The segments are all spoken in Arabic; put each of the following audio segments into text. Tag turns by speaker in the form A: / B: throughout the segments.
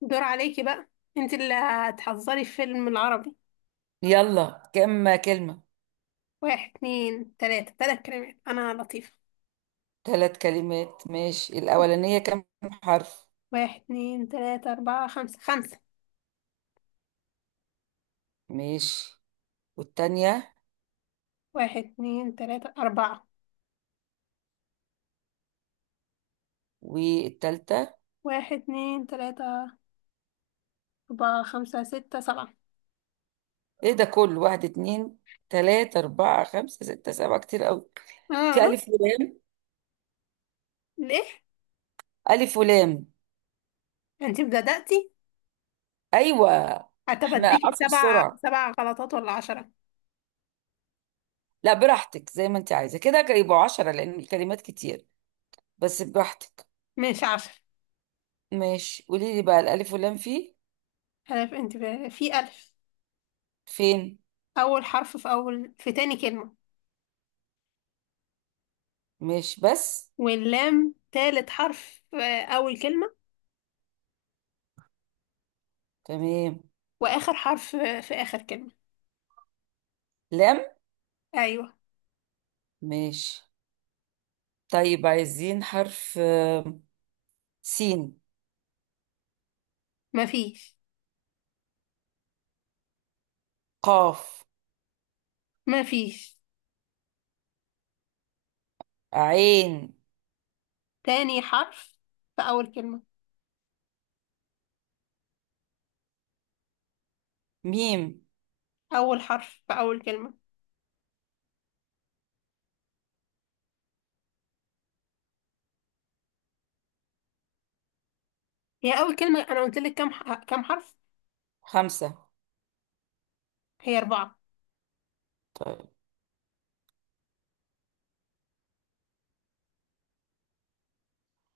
A: دور عليكي بقى. انت اللي هتحضري الفيلم العربي.
B: يلا كم كلمة؟
A: واحد اتنين تلاتة، تلات كلمات. انا لطيفة.
B: ثلاث كلمات، ماشي. الأولانية كم حرف؟
A: واحد اتنين تلاتة اربعة خمسة، خمسة.
B: ماشي. والتانية؟
A: واحد اتنين تلاتة اربعة.
B: والتالتة؟
A: واحد اتنين تلاتة اربعة خمسة ستة سبعة.
B: ايه ده كله؟ واحد اتنين تلاتة أربعة خمسة ستة سبعة، كتير أوي. في
A: اه.
B: ألف ولام؟
A: ليه؟
B: ألف ولام.
A: انت بدأتي.
B: أيوة. احنا
A: هتفديكي
B: عارفين
A: سبع
B: بسرعة.
A: سبع غلطات ولا عشرة؟
B: لا براحتك، زي ما انت عايزة، كده كده يبقوا 10 لأن الكلمات كتير. بس براحتك.
A: مش عشرة.
B: ماشي، قولي لي بقى الألف ولام فيه
A: هدف. انت في الف.
B: فين.
A: اول حرف في اول، في تاني كلمة.
B: ماشي. بس
A: واللام تالت حرف في اول كلمة.
B: تمام.
A: واخر حرف في اخر كلمة.
B: لام.
A: ايوه.
B: ماشي. طيب عايزين حرف. سين.
A: مفيش.
B: قاف.
A: مفيش.
B: عين.
A: تاني حرف في اول كلمة.
B: ميم.
A: اول حرف في اول كلمة. هي اول كلمة انا قلت لك كام كام حرف؟
B: خمسة.
A: هي اربعة.
B: طيب.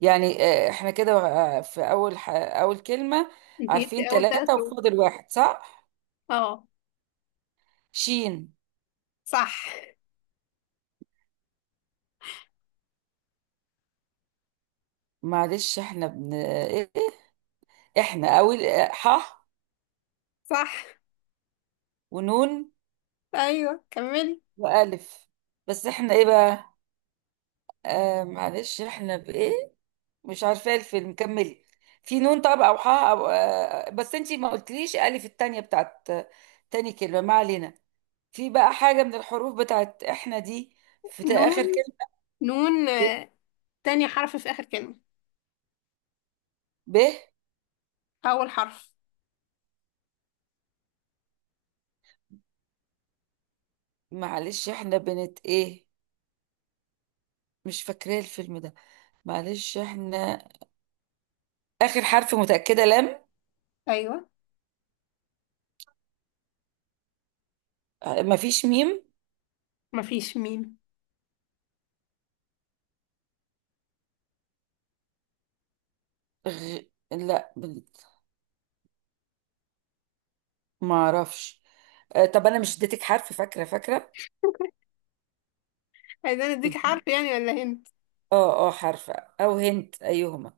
B: يعني احنا كده. في أول أول كلمة.
A: انت جبت
B: عارفين
A: اول ثلاث
B: ثلاثة
A: حروف
B: وفاضل واحد، صح؟
A: اه.
B: شين.
A: صح.
B: معلش احنا إيه؟ احنا أول ح
A: صح.
B: ونون
A: ايوه كملي.
B: وألف. بس احنا ايه بقى؟ آه، معلش احنا بإيه؟ مش عارفة إيه الفيلم، كملي. في نون؟ طب أو حاء؟ أو بس أنتي ما قلتليش ألف التانية بتاعت تاني كلمة. ما علينا. في بقى حاجة من الحروف بتاعت إحنا دي في
A: نون،
B: آخر كلمة؟
A: نون
B: ب
A: آه،. تاني حرف في اخر كلمة.
B: ب
A: اول حرف.
B: معلش إحنا بنت إيه؟ مش فاكرة الفيلم ده. معلش إحنا. آخر حرف متأكدة لام.
A: ايوه.
B: مفيش ميم.
A: مفيش ميم.
B: غ... لا بنت. ما أعرفش. طب أنا مش اديتك حرف؟ فاكرة.
A: عايزين اديك حرف يعني ولا هنا؟
B: اه اه حرف، أو هنت أيهما.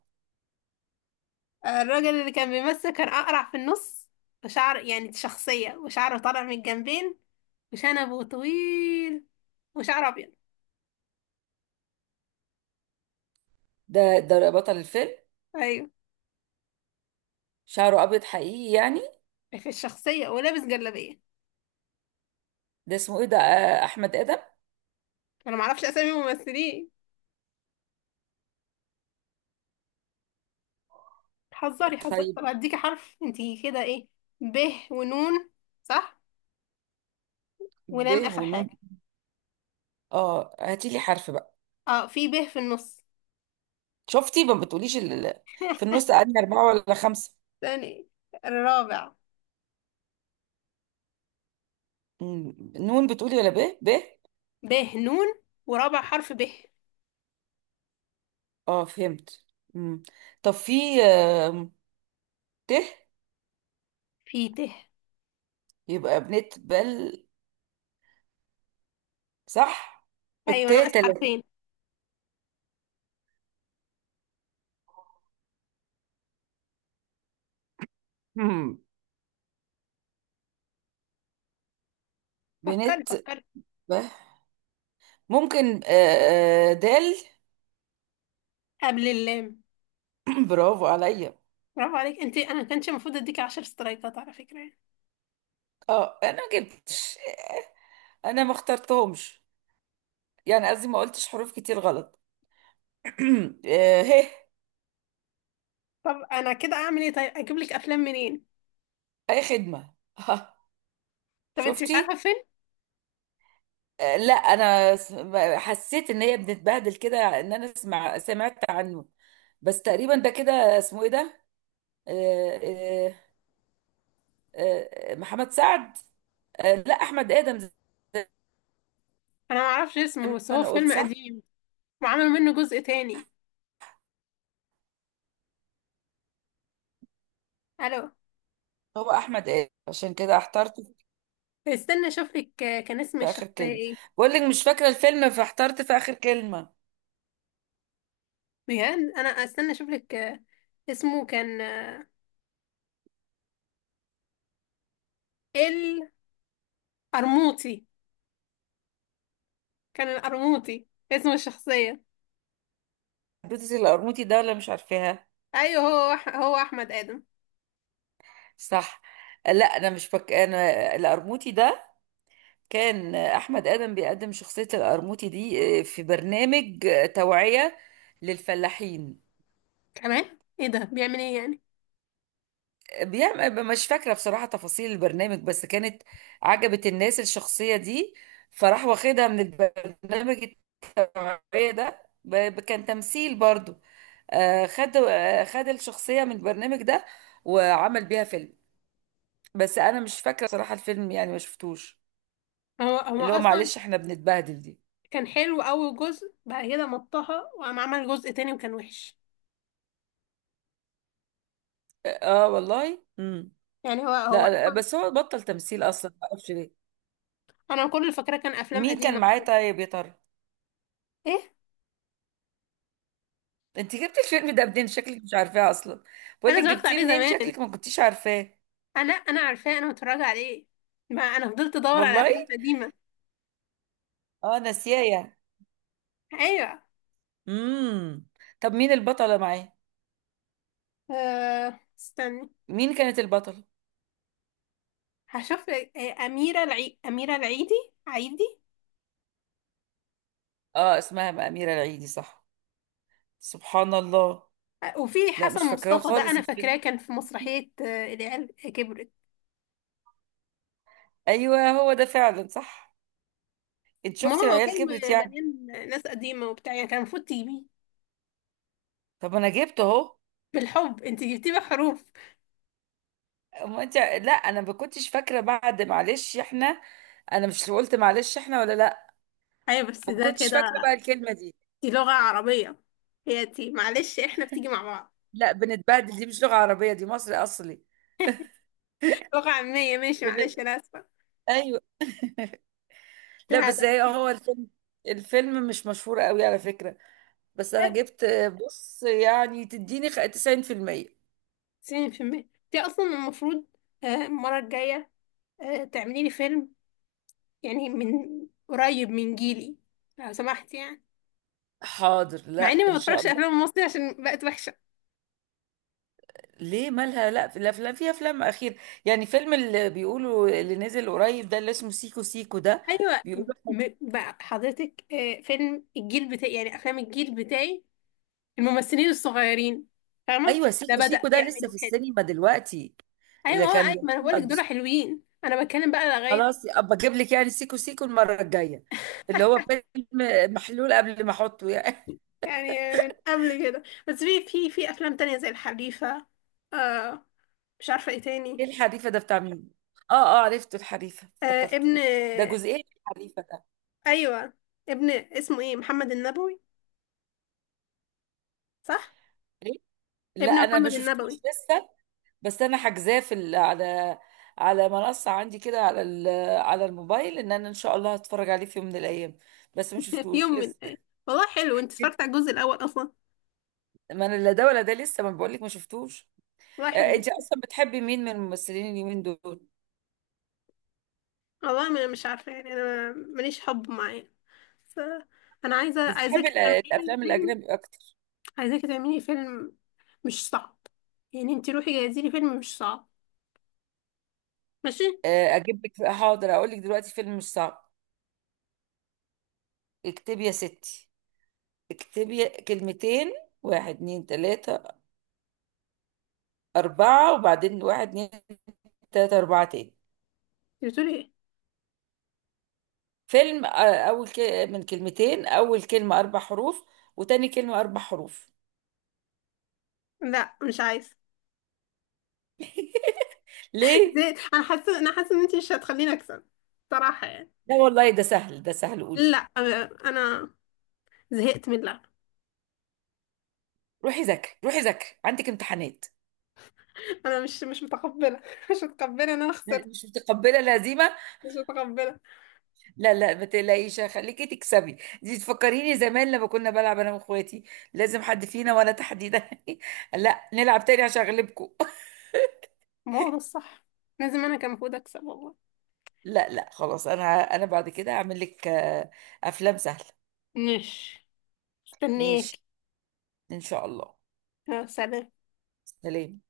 A: الراجل اللي كان بيمثل كان أقرع في النص، وشعر يعني شخصية وشعره طالع من الجنبين، وشنبه طويل، وشعره أبيض.
B: ده ده بطل الفيلم.
A: أيوة،
B: شعره ابيض حقيقي يعني؟
A: في الشخصية، ولابس جلابية.
B: ده اسمه ايه ده؟ احمد ادم.
A: أنا معرفش أسامي الممثلين. حذري حذري.
B: طيب.
A: طب هديكي حرف انتي كده، ايه؟ ب ونون. صح.
B: ب
A: ولام آخر
B: ونون.
A: حاجة.
B: اه هاتي لي حرف بقى.
A: اه، في ب في النص.
B: شفتي ما بتقوليش في النص قعدنا اربعه ولا خمسه.
A: تاني. الرابع.
B: مم. نون بتقولي ولا ب؟
A: ب نون ورابع حرف ب.
B: اه فهمت. مم. طب في، آم، ت؟
A: في ت.
B: يبقى بنت بل، صح؟ الت
A: أيوة، ناقص
B: تلاتة.
A: حرفين.
B: مم.
A: فكري
B: بنت.
A: فكري.
B: ب. ممكن دال.
A: قبل اللام.
B: برافو عليا.
A: برافو عليك. انت انا كانش المفروض اديك 10 سترايكات على فكره يعني.
B: اه انا ما جبتش. انا ما اخترتهمش، يعني قصدي ما قلتش حروف كتير غلط. هه.
A: طب انا كده اعمل ايه؟ طيب اجيب لك افلام منين؟
B: اي خدمة، ها.
A: طب انت مش عارفه
B: شفتي.
A: فيلم؟
B: لا حسيت ان هي بتتبهدل كده، ان انا اسمع سمعت عنه. بس تقريبا ده كده اسمه ايه ده؟ آه، آه، محمد سعد. لا احمد ادم زي
A: انا ما اعرفش اسمه،
B: ما
A: بس هو
B: انا قلت،
A: فيلم
B: صح.
A: قديم وعملوا منه جزء تاني. الو؟
B: هو احمد ادم عشان كده احترت
A: استنى اشوف لك كان اسم
B: في اخر
A: الشخصيه
B: كلمة.
A: ايه.
B: بقول لك مش فاكرة الفيلم فاحترت في اخر كلمة.
A: بجد، انا استنى اشوف لك اسمه كان القرموطي. كان القرموطي اسم الشخصيه.
B: حبيبتي القرموطي ده ولا مش عارفاها.
A: ايوه، هو احمد ادم.
B: صح. لا انا مش انا القرموطي ده كان احمد ادم بيقدم شخصية القرموطي دي في برنامج توعية للفلاحين.
A: كمان ايه ده؟ بيعمل ايه يعني؟
B: بيعمل مش فاكرة بصراحة تفاصيل البرنامج، بس كانت عجبت الناس الشخصية دي، فراح واخدها من البرنامج. التوعية ده كان تمثيل برضو. خد خد الشخصية من البرنامج ده وعمل بيها فيلم. بس انا مش فاكرة بصراحة الفيلم، يعني ما شفتوش.
A: هو
B: اللي هو
A: اصلا
B: معلش احنا بنتبهدل دي.
A: كان حلو أول جزء، بعد كده مطها وقام عمل جزء تاني وكان وحش.
B: اه والله. امم.
A: يعني هو
B: لا،
A: أصلا.
B: بس هو بطل تمثيل اصلا، ما اعرفش ليه.
A: أنا كل اللي فاكراه كان أفلام
B: مين كان
A: قديمة
B: معاه
A: أصلا.
B: طيب يا ترى؟
A: إيه؟
B: انت جبتي الفيلم ده منين؟ شكلك مش عارفاه اصلا. بقول
A: أنا
B: لك
A: اتفرجت
B: جبتيه
A: عليه
B: منين،
A: زمان.
B: شكلك ما كنتيش عارفاه.
A: أنا عارفاه، أنا متفرجة عليه. ما أنا فضلت أدور على
B: والله.
A: أفلام قديمة.
B: اه ناسياه يعني.
A: أيوه.
B: امم. طب مين البطله معاه؟
A: أه استني.
B: مين كانت البطله؟
A: هشوف لك- آه، أميرة العيدي. عيدي.
B: اه اسمها اميره العيدي، صح. سبحان الله.
A: وفي
B: لا
A: حسن
B: مش فاكراه
A: مصطفى، ده
B: خالص
A: أنا فاكراه
B: الفيلم.
A: كان في مسرحية العيال كبرت.
B: ايوه هو ده فعلا، صح. انت
A: ما
B: شفتي
A: هو
B: العيال
A: فيلم
B: كبرت يعني؟
A: مليان ناس قديمة وبتاع، يعني كان المفروض تجيبيه.
B: طب انا جبته اهو.
A: بالحب، انت جبتيه بحروف.
B: ما انت، لا انا ما كنتش فاكره. بعد معلش احنا، انا مش قلت معلش احنا ولا لا؟
A: ايوه بس
B: ما
A: ده
B: كنتش
A: كده.
B: فاكره بقى الكلمه دي.
A: دي لغة عربية. هي دي معلش احنا، بتيجي مع بعض.
B: لا بنتبهدل دي مش لغه عربيه، دي مصري اصلي.
A: لغة عامية، ماشي،
B: بن-
A: معلش انا اسفة.
B: ايوه. لا
A: ده
B: بس هي
A: بتيجي.
B: هو الفيلم، الفيلم مش مشهور قوي على فكره. بس انا جبت. بص يعني تديني 90%.
A: 90% دي اصلا المفروض. المرة الجاية تعملي لي فيلم، يعني من قريب من جيلي، لو سمحت يعني.
B: حاضر.
A: مع
B: لا
A: اني
B: ان
A: ما
B: شاء
A: بتفرجش
B: الله.
A: افلام مصري عشان بقت وحشة.
B: ليه؟ مالها؟ لا في الافلام، في افلام اخير. يعني فيلم اللي بيقولوا اللي نزل قريب ده اللي اسمه سيكو سيكو ده،
A: ايوه.
B: بيقولوا.
A: بقى حضرتك فيلم الجيل بتاعي، يعني افلام الجيل بتاعي، الممثلين الصغيرين، فاهمة؟
B: ايوه
A: ده
B: سيكو
A: بدأ
B: سيكو ده لسه
A: يعملوا
B: في
A: كده.
B: السينما دلوقتي.
A: ايوه ما
B: اللي
A: هو
B: كان.
A: ايوه، ما انا بقولك دول حلوين، انا بتكلم بقى لغايه
B: خلاص ابقى اجيب لك يعني سيكو سيكو المره الجايه، اللي هو فيلم محلول قبل ما احطه يعني.
A: يعني من قبل كده. بس في في افلام تانية زي الحريفه. آه. مش عارفه ايه تاني.
B: ايه الحريفه ده بتاع مين؟ اه اه عرفته الحريفه
A: آه،
B: افتكرته.
A: ابن.
B: ده جزئين الحريفه ده.
A: ايوه، ابن اسمه ايه، محمد النبوي. صح.
B: ليه؟ لا
A: ابن
B: انا ما
A: محمد
B: شفتوش
A: النبوي.
B: لسه. بس انا حاجزاه في على على منصه عندي كده على على الموبايل، ان انا ان شاء الله هتفرج عليه في يوم من الايام. بس ما شفتوش
A: يوم من
B: لسه.
A: ايه! والله حلو. انت اتفرجت على الجزء الاول اصلا؟
B: ما انا لا ده ولا ده لسه، ما بقولك ما شفتوش.
A: والله حلو.
B: انت اصلا بتحبي مين من الممثلين اليومين دول؟
A: والله ما مش عارفه يعني. انا ماليش حب معاه، بس انا عايزه،
B: بتحبي
A: عايزاكي تعملي لي
B: الافلام
A: فيلم.
B: الاجنبي اكتر؟
A: عايزاكي تعملي لي فيلم مش صعب. يعني انت روحي جهزي لي فيلم مش صعب. ماشي.
B: اجيب لك حاضر، اقول لك دلوقتي فيلم مش صعب. اكتبي يا ستي، اكتبي كلمتين. واحد اتنين تلاتة أربعة، وبعدين واحد اتنين تلاتة أربعة تاني.
A: بتقولي ايه؟
B: فيلم أول من كلمتين، أول كلمة 4 حروف وتاني كلمة 4 حروف.
A: لا مش عايزه.
B: ليه؟
A: زي. انا حاسه ان انت مش هتخليني اكسب. صراحه يعني.
B: لا والله ده سهل ده سهل، قولي.
A: لا أنا... انا زهقت من اللعب.
B: روحي ذاكري، روحي ذاكري عندك امتحانات.
A: انا مش متقبله. مش متقبله ان انا خسرت.
B: مش متقبلة الهزيمة.
A: مش متقبله.
B: لا لا ما تقلقيش، خليكي تكسبي. دي تفكريني زمان لما كنا بلعب انا واخواتي، لازم حد فينا وانا تحديدا لا نلعب تاني عشان اغلبكم.
A: ما هو ده الصح، لازم انا كان المفروض اكسب، والله.
B: لا لا خلاص، انا انا بعد كده هعمل لك افلام سهله.
A: ماشي.
B: ماشي.
A: استنيك.
B: ان شاء الله.
A: يا سلام.
B: سلام.